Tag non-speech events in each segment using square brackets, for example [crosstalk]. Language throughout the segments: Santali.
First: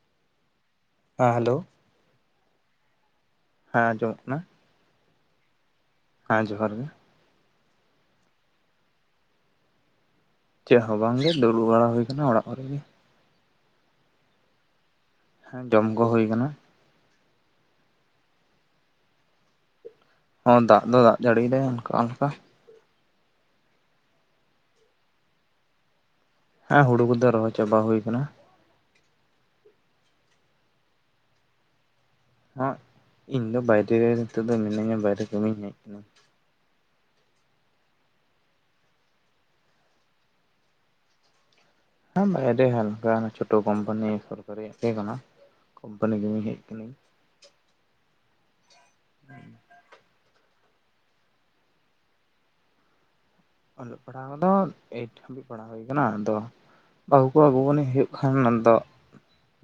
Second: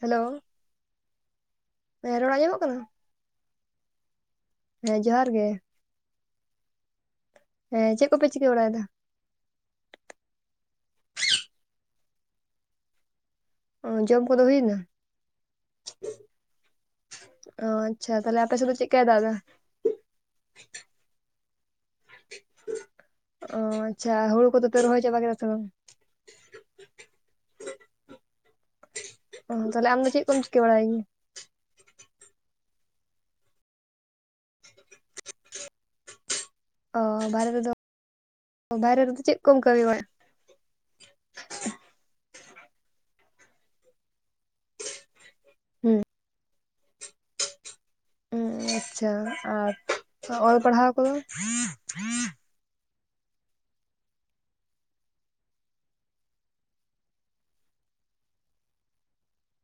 ᱦᱮᱞᱳ ᱦᱮᱸ ᱦᱮᱞᱳ ᱨᱚᱲ ᱟᱸᱡᱚᱜ ᱠᱟᱱᱟ ᱦᱮᱸ ᱟᱸᱡᱚᱢᱚᱜ ᱠᱟᱱᱟ ᱦᱮᱸ ᱡᱚᱦᱟᱨ ᱜᱮ ᱦᱮᱸ ᱡᱚᱦᱟᱨ ᱜᱮ ᱦᱮᱸ ᱪᱮᱫ ᱠᱚᱯᱮ ᱪᱤᱠᱟᱹ ᱵᱟᱲᱟᱭᱮᱫᱟ ᱪᱮᱫ ᱦᱚᱸ ᱵᱟᱝᱜᱮ ᱫᱩᱲᱩᱵ ᱵᱟᱲᱟ ᱦᱩᱭ ᱟᱠᱟᱱᱟ ᱚᱲᱟᱜ ᱠᱚᱨᱮᱜ ᱜᱮ ᱚ ᱡᱚᱢ ᱠᱚᱫᱚ ᱦᱩᱭᱱᱟ ᱦᱮᱸ ᱡᱚᱢ ᱠᱚ ᱦᱩᱭ ᱟᱠᱟᱱᱟ ᱚ ᱟᱪᱪᱷᱟ ᱛᱟᱦᱚᱞᱮ ᱟᱯᱮ ᱥᱮᱫ ᱫᱚ ᱪᱮᱫᱠᱟᱭ ᱫᱟᱜ ᱫᱟ ᱦᱚᱸ ᱫᱟᱜ ᱫᱚ ᱫᱟᱜ ᱡᱟᱹᱲᱤᱭᱫᱟ ᱚᱱᱠᱟ ᱚᱱᱠᱟ ᱚ ᱟᱪᱪᱷᱟ ᱦᱩᱲᱩ ᱠᱚᱫᱚ ᱯᱮ ᱨᱚᱦᱚᱭ ᱪᱟᱵᱟ ᱠᱮᱫᱟ ᱥᱮ ᱵᱟᱝ ᱦᱮᱸ ᱦᱩᱲᱩ ᱠᱚᱫᱚ ᱨᱚᱦᱚᱭ ᱪᱟᱵᱟ ᱦᱩᱭ ᱟᱠᱟᱱᱟ ᱚ ᱛᱟᱦᱚᱞᱮ ᱟᱢ ᱫᱚ ᱪᱮᱫ ᱠᱚᱢ ᱪᱤᱠᱟᱹ ᱵᱟᱲᱟᱭᱜᱤᱭᱟ ᱦᱚᱸ ᱤᱧ ᱫᱚ ᱵᱟᱭᱨᱮ ᱱᱤᱛᱚᱜ ᱫᱚ ᱢᱤᱱᱟᱹᱧᱟ ᱵᱟᱭᱨᱮ ᱠᱟᱹᱢᱤᱧ ᱦᱮᱡ ᱟᱠᱟᱱᱟ ᱚ ᱵᱟᱦᱨᱮ ᱨᱮᱫᱚ ᱵᱟᱦᱨᱮ ᱨᱮᱫᱚ ᱪᱮᱫ ᱠᱚᱢ ᱠᱟᱹᱢᱤ ᱵᱟ ᱵᱟ ᱟᱹᱰᱤ ᱦᱟᱞᱠᱟ ᱪᱷᱳᱴᱳ ᱠᱳᱢᱯᱟᱱᱤ ᱥᱚᱨᱠᱟᱨᱤᱭᱟᱜ ᱛᱟᱦᱮᱸ ᱠᱟᱱᱟ ᱦᱩᱸ ᱠᱳᱢᱯᱟᱱᱤ ᱜᱮᱢᱤᱧ ᱦᱮᱡ ᱟᱠᱟᱱᱟ ᱠᱤᱱᱤᱧ ᱚᱸ ᱟᱪᱪᱷᱟ ᱟᱨ ᱚᱞ ᱯᱟᱲᱦᱟᱣ ᱠᱚᱫᱚ ᱚᱞᱚᱜ ᱯᱟᱲᱦᱟᱜ ᱠᱚᱫᱚ ᱮᱭᱤᱴ ᱫᱩᱲᱩᱵ ᱵᱟᱲᱟ ᱦᱩᱭ ᱟᱠᱟᱱᱟ ᱟᱫᱚ ᱵᱟᱹᱦᱩ ᱠᱚ ᱟᱱᱤᱡ ᱦᱩᱭᱩᱜ ᱠᱷᱟᱱ ᱩᱱ ᱫᱚ